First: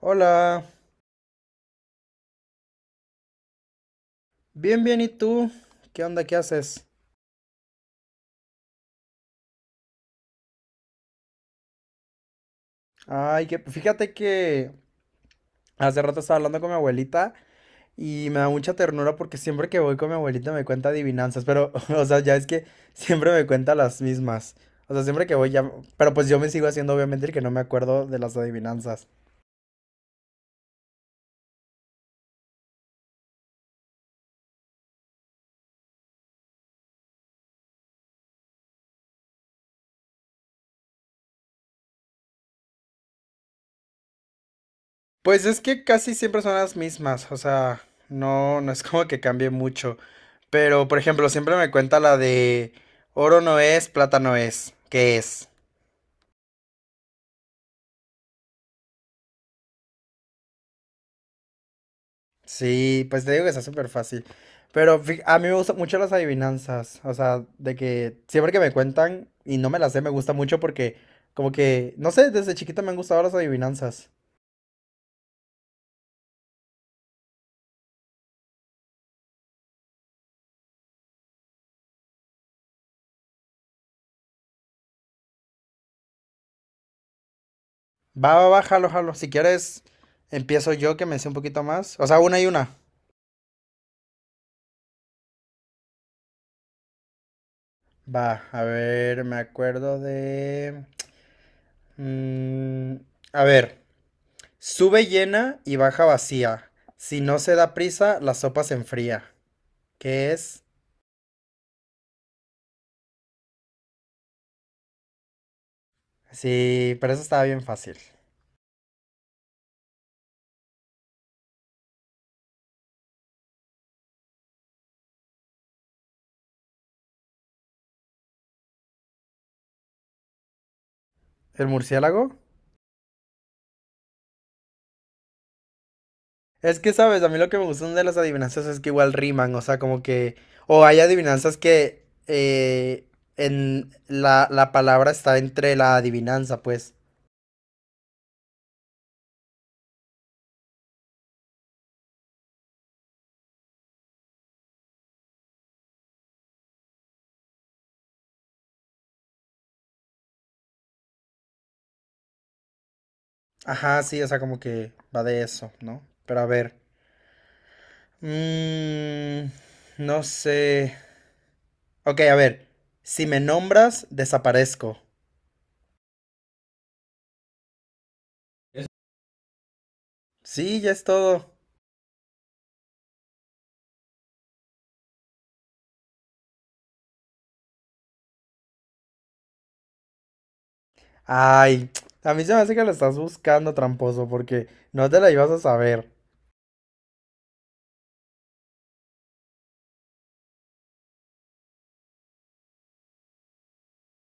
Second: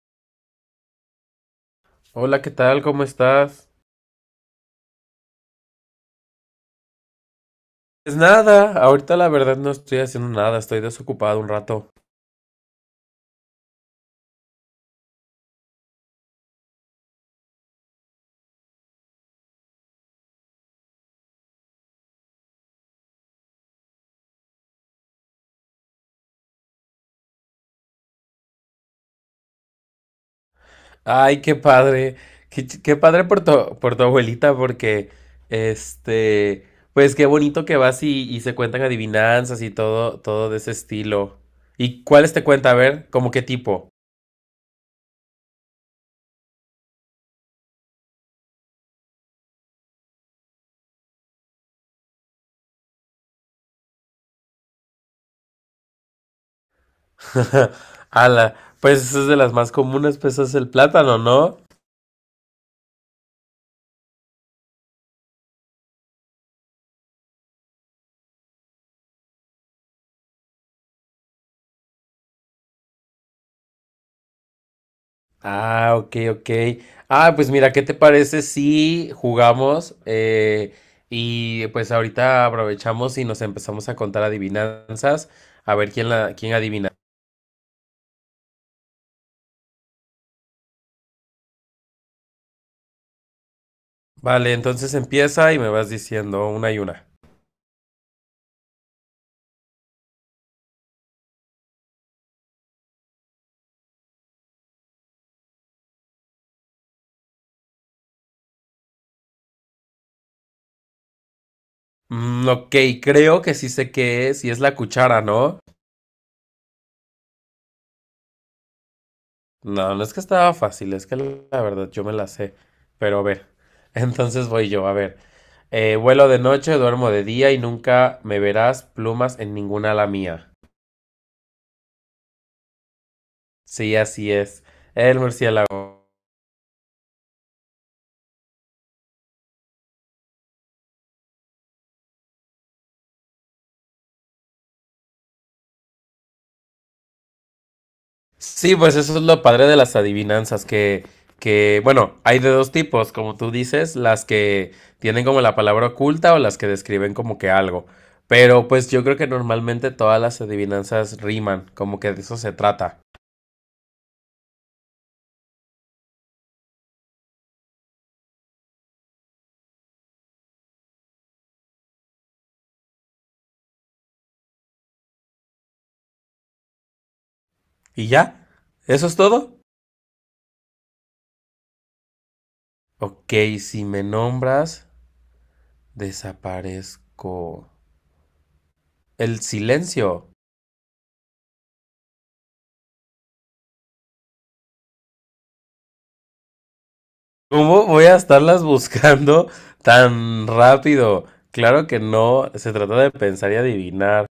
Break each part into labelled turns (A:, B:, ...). A: Hola,
B: Hola, ¿qué tal? ¿Cómo estás?
A: bien, bien, ¿y tú? ¿Qué onda? ¿Qué haces?
B: Pues nada, ahorita la verdad no estoy haciendo nada, estoy desocupado un rato.
A: Ay, que fíjate que hace rato estaba hablando con mi abuelita y me da mucha ternura porque siempre que voy con mi abuelita me cuenta adivinanzas, pero, o sea, ya es que siempre me cuenta las mismas. O sea, siempre que voy ya, pero pues yo me sigo haciendo obviamente el que no me acuerdo de las adivinanzas.
B: Ay, qué padre, qué padre por por tu abuelita, porque, este, pues qué bonito que vas y se cuentan adivinanzas y todo de ese estilo. ¿Y cuáles te cuenta? A ver, ¿cómo qué tipo?
A: Pues es que casi siempre son las mismas, o sea, no es como que cambie mucho. Pero, por ejemplo, siempre me cuenta la de oro no es, plata no es, ¿qué es?
B: Ala, pues es de las más comunes, pues es el plátano, ¿no?
A: Sí, pues te digo que está súper fácil. Pero a mí me gustan mucho las adivinanzas. O sea, de que siempre que me cuentan y no me las sé, me gusta mucho porque, como que, no sé, desde chiquito me han gustado las adivinanzas.
B: Ah, ok, ok. Ah, pues mira, ¿qué te parece si jugamos y pues ahorita aprovechamos y nos empezamos a contar adivinanzas, a ver quién adivina.
A: Va, va, va, jalo, jalo. Si quieres, empiezo yo que me sé un poquito más. O sea, una y una.
B: Vale, entonces empieza y me vas diciendo una y una.
A: Va, a ver, me acuerdo de. Mm, a ver, sube llena y baja vacía. Si no se da prisa, la sopa se enfría. ¿Qué es?
B: Mm, ok, creo que sí sé qué es y es la cuchara, ¿no?
A: Sí, pero eso estaba bien fácil.
B: No, no es que estaba fácil, es que la verdad yo me la sé. Pero a ver, entonces voy yo, a ver. Vuelo de noche, duermo de día y nunca me verás plumas en ninguna ala mía.
A: ¿El murciélago?
B: Sí, así es. El murciélago.
A: Es que, ¿sabes? A mí lo que me gustan de las adivinanzas es que igual riman, o sea, como que... O hay adivinanzas que en la palabra está entre la adivinanza, pues.
B: Sí, pues eso es lo padre de las adivinanzas, que bueno, hay de dos tipos, como tú dices, las que tienen como la palabra oculta o las que describen como que algo. Pero pues yo creo que normalmente todas las adivinanzas riman, como que de eso se trata.
A: Ajá, sí, o sea, como que va de eso, ¿no? Pero a ver. mm, no sé. Ok, a ver. Si me nombras, desaparezco.
B: ¿Y ya?
A: Es-
B: ¿Eso es todo?
A: Sí, ya es todo.
B: Ok, si me nombras, desaparezco. El silencio.
A: Ay, a mí se me hace que lo estás buscando, tramposo, porque no te la ibas a saber.
B: ¿Cómo voy a estarlas buscando tan rápido? Claro que no, se trata de pensar y adivinar.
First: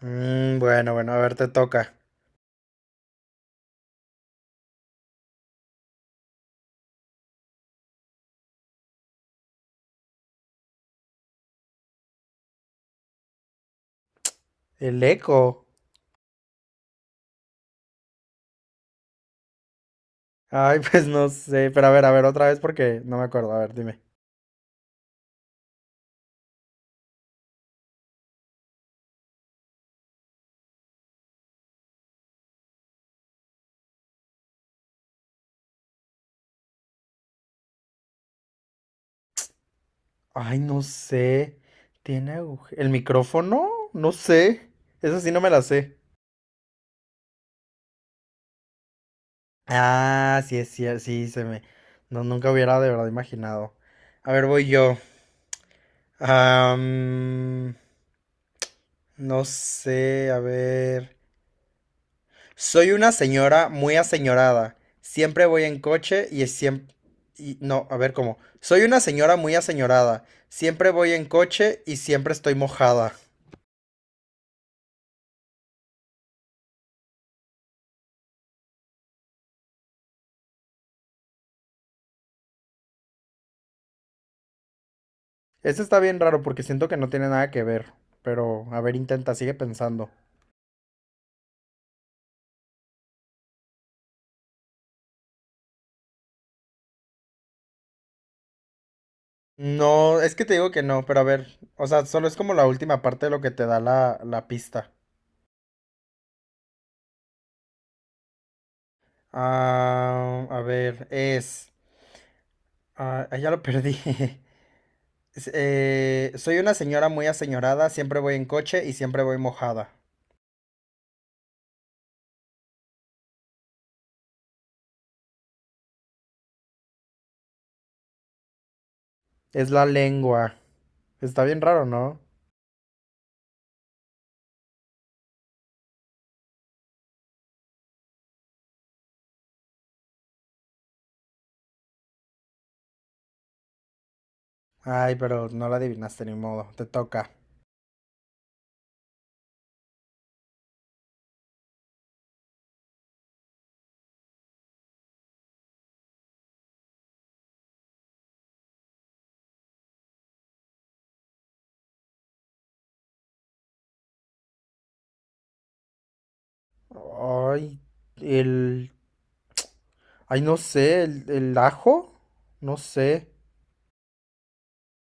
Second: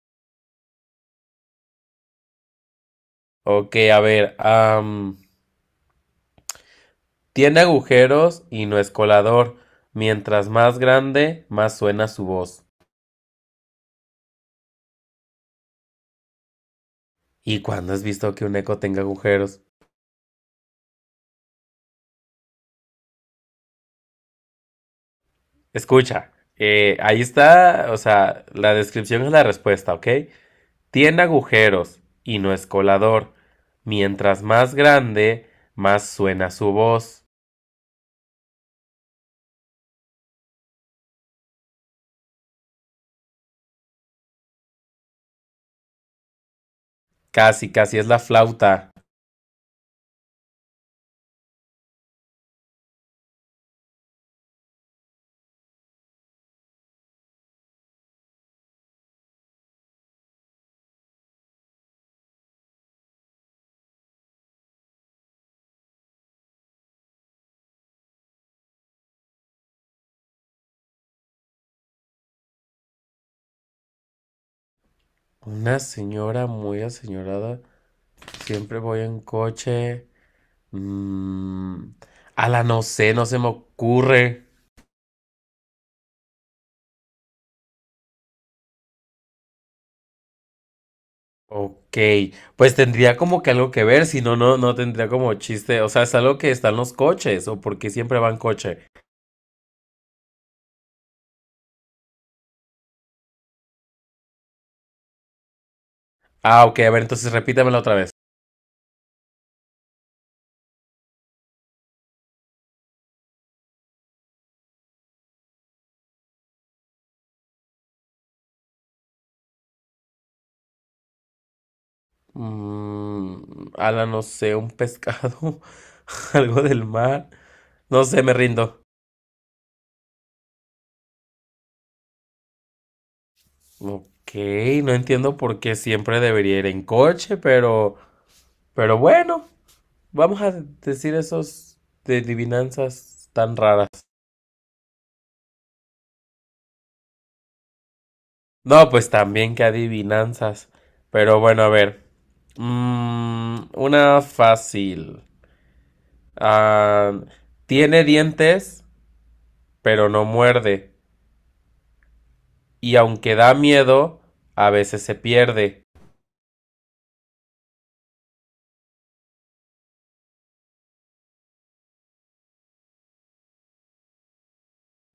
A: Mm, bueno, bueno, a ver, te toca.
B: Ok, a ver, tiene agujeros y no es colador. Mientras más grande, más suena su voz.
A: El eco.
B: ¿Y cuándo has visto que un eco tenga agujeros?
A: Ay, pues no sé. Pero a ver, otra vez porque no me acuerdo. A ver, dime.
B: Escucha, ahí está, o sea, la descripción es la respuesta, ¿ok? Tiene agujeros y no es colador. Mientras más grande, más suena su voz.
A: Ay, no sé. ¿El micrófono? No sé. Eso sí no me la sé.
B: Casi, casi es la flauta.
A: Ah, sí, es cierto. Sí, se me. No, nunca hubiera de verdad imaginado. A ver, voy yo. Am, no sé, a ver. Soy una señora muy aseñorada. Siempre voy en coche y siempre... no, a ver cómo. Soy una señora muy aseñorada. Siempre voy en coche y siempre estoy mojada.
B: Una señora muy aseñorada. Siempre voy en coche. Mm, a la no sé, no se me ocurre.
A: Este está bien raro porque siento que no tiene nada que ver. Pero, a ver, intenta, sigue pensando.
B: Ok, pues tendría como que algo que ver, si no, no tendría como chiste. O sea, es algo que está en los coches, o porque siempre va en coche.
A: No, es que te digo que no, pero a ver. O sea, solo es como la última parte de lo que te da la, la pista.
B: Ah, ok, a ver, entonces repítamelo otra vez.
A: Ah, a ver, es... Ah, ah, ya lo perdí. Soy una señora muy aseñorada, siempre voy en coche y siempre voy mojada.
B: Mm, a la no sé, un pescado, algo del mar. No sé, me rindo.
A: Es la lengua. Está bien raro, ¿no?
B: Ok, no entiendo por qué siempre debería ir en coche, pero bueno, vamos a decir esos de adivinanzas tan raras.
A: Ay, pero no la adivinaste ni modo, te toca.
B: No, pues también que adivinanzas. Pero bueno, a ver. Mm, una fácil. Ah, tiene dientes, pero no muerde. Y aunque da miedo, a veces se pierde.
A: Ay, el... Ay, no sé, el ajo, no sé.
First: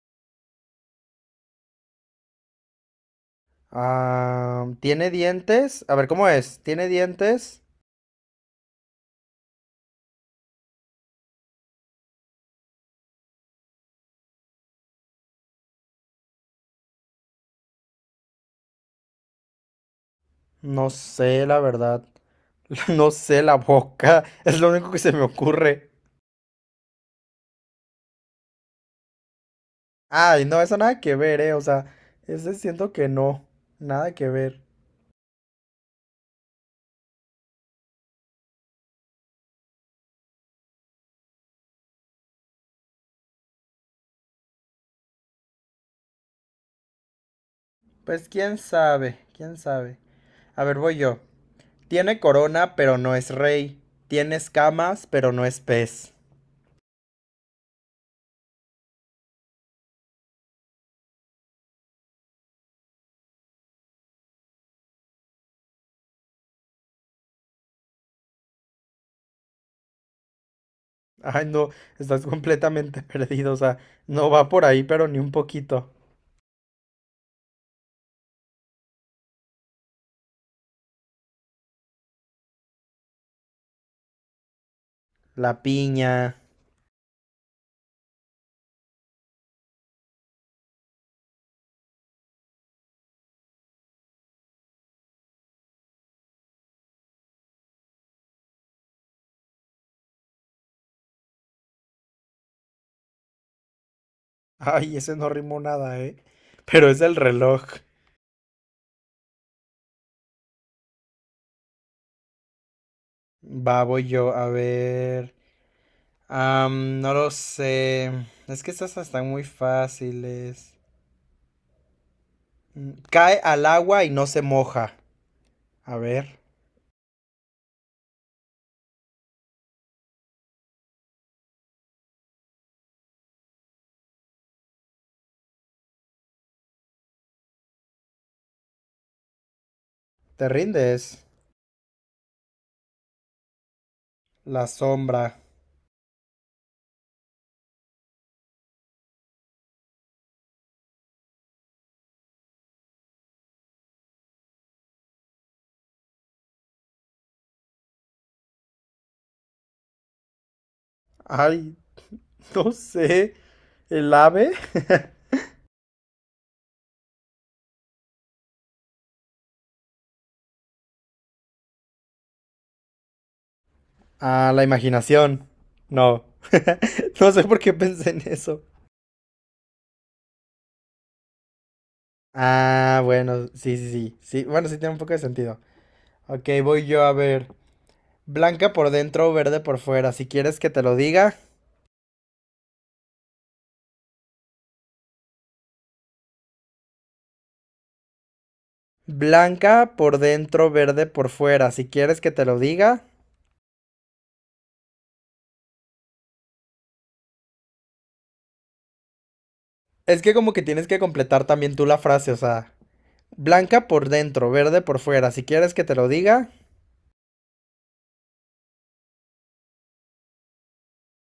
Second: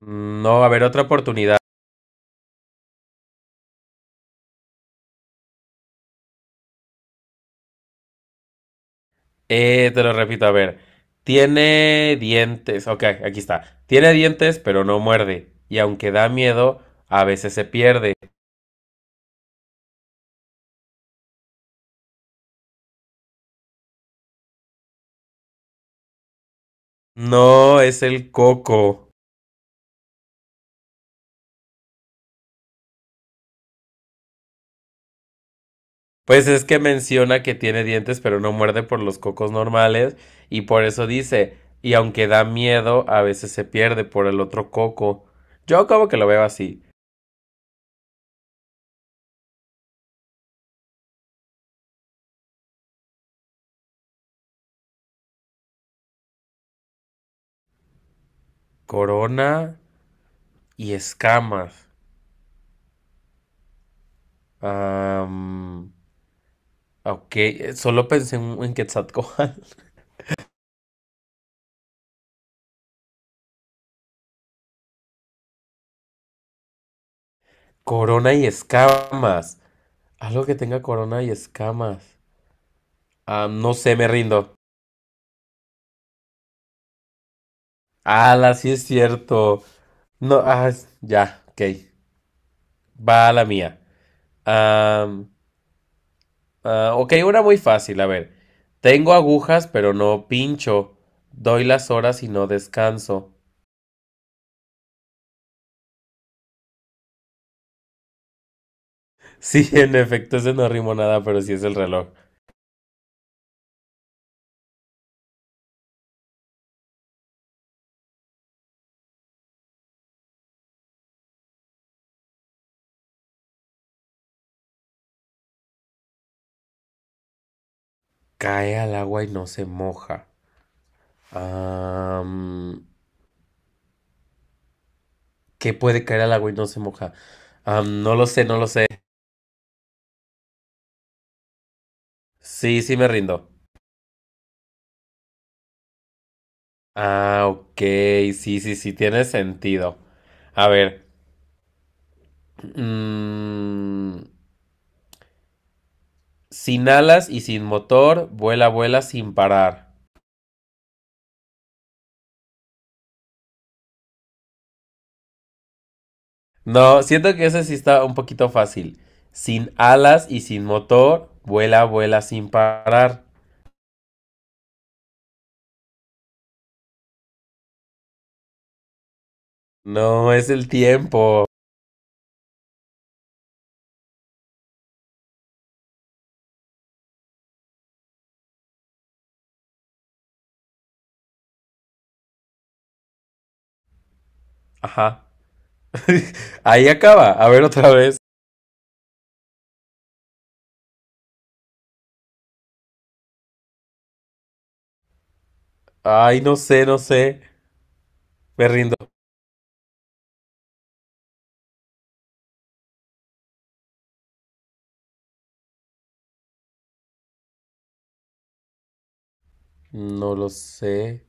B: Mm, no, a ver, otra oportunidad.
A: Ah, ¿tiene dientes? A ver, ¿cómo es? ¿Tiene dientes?
B: Te lo repito, a ver. Tiene dientes. Ok, aquí está. Tiene dientes, pero no muerde. Y aunque da miedo, a veces se pierde.
A: No sé, la verdad. No sé, la boca. Es lo único que se me ocurre.
B: No, es el coco.
A: Ay, no, eso nada que ver, eh. O sea, ese siento que no. Nada que ver.
B: Pues es que menciona que tiene dientes, pero no muerde por los cocos normales. Y por eso dice, y aunque da miedo, a veces se pierde por el otro coco. Yo como que lo veo así.
A: Pues quién sabe, quién sabe. A ver, voy yo. Tiene corona, pero no es rey. Tiene escamas, pero no es pez.
B: Corona y escamas. Am, ok, solo pensé en Quetzalcóatl.
A: Ay, no, estás completamente perdido. O sea, no va por ahí, pero ni un poquito.
B: Corona y escamas. Algo que tenga corona y escamas. Ah, no sé, me rindo.
A: La piña.
B: Ala, sí es cierto. No, ah, es- ya, ok. Va a la mía. Am, ah, ok, una muy fácil, a ver. Tengo agujas, pero no pincho. Doy las horas y no descanso.
A: Ay, ese no rimó nada, eh. Pero es el reloj.
B: Sí, en efecto, ese no rimo nada, pero sí es el reloj.
A: Va, voy yo, a ver. No lo sé. Es que estas están muy fáciles. Cae al agua y no se moja. A ver,
B: Cae al agua y no se moja. Am, ¿qué puede caer al agua y no se moja? Am, no lo sé, no lo sé.
A: te rindes.
B: Sí, sí me rindo.
A: La sombra.
B: Ah, ok, sí, sí, sí, tiene sentido. A ver, mm, sin alas y sin motor, vuela, vuela sin parar.
A: Ay, no sé. ¿El ave?
B: No, siento que ese sí está un poquito fácil. Sin alas y sin motor, vuela, vuela sin parar.
A: ah, la imaginación. No. no sé por qué pensé en eso.
B: No, es el tiempo.
A: Ah, bueno, sí, sí, sí. Sí, bueno, sí tiene un poco de sentido. Ok, voy yo a ver. Blanca por dentro, verde por fuera. Si quieres que te lo diga.
B: Ajá. Ahí acaba. A ver otra vez.
A: Blanca por dentro, verde por fuera. Si quieres que te lo diga.
B: Ay, no sé, no sé. Me rindo.
A: Es que como que tienes que completar también tú la frase, o sea, Blanca por dentro, verde por fuera. Si quieres que te lo diga,
B: No lo sé.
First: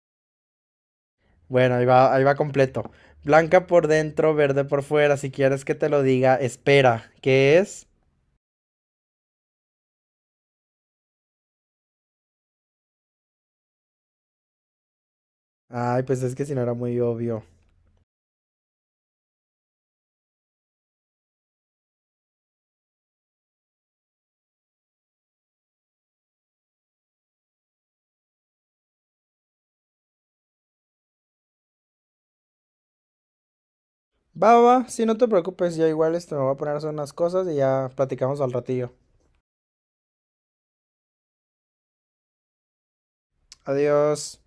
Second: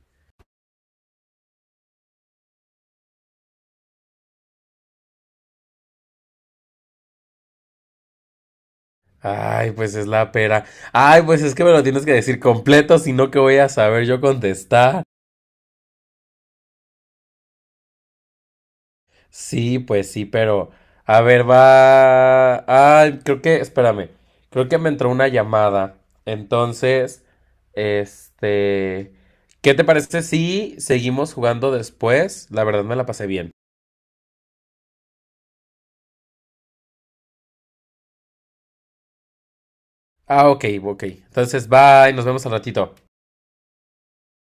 A: bueno, ahí va completo. Blanca por dentro, verde por fuera. Si quieres que te lo diga, espera. ¿Qué es?
B: Ay, pues es la pera. Ay, pues es que me lo tienes que decir completo, si no, que voy a saber yo contestar?
A: Ay, pues es que si no era muy obvio.
B: Sí, pues sí, pero. A ver, va. Ay, creo que. Espérame. Creo que me entró una llamada. Entonces, este. ¿Qué te parece si seguimos jugando después? La verdad me la pasé bien.
A: Va, va, si sí, no te preocupes, yo igual esto me voy a poner a hacer unas cosas y ya platicamos al ratillo.
B: Ah, ok, ok. Entonces, bye, nos vemos al ratito.
A: Adiós.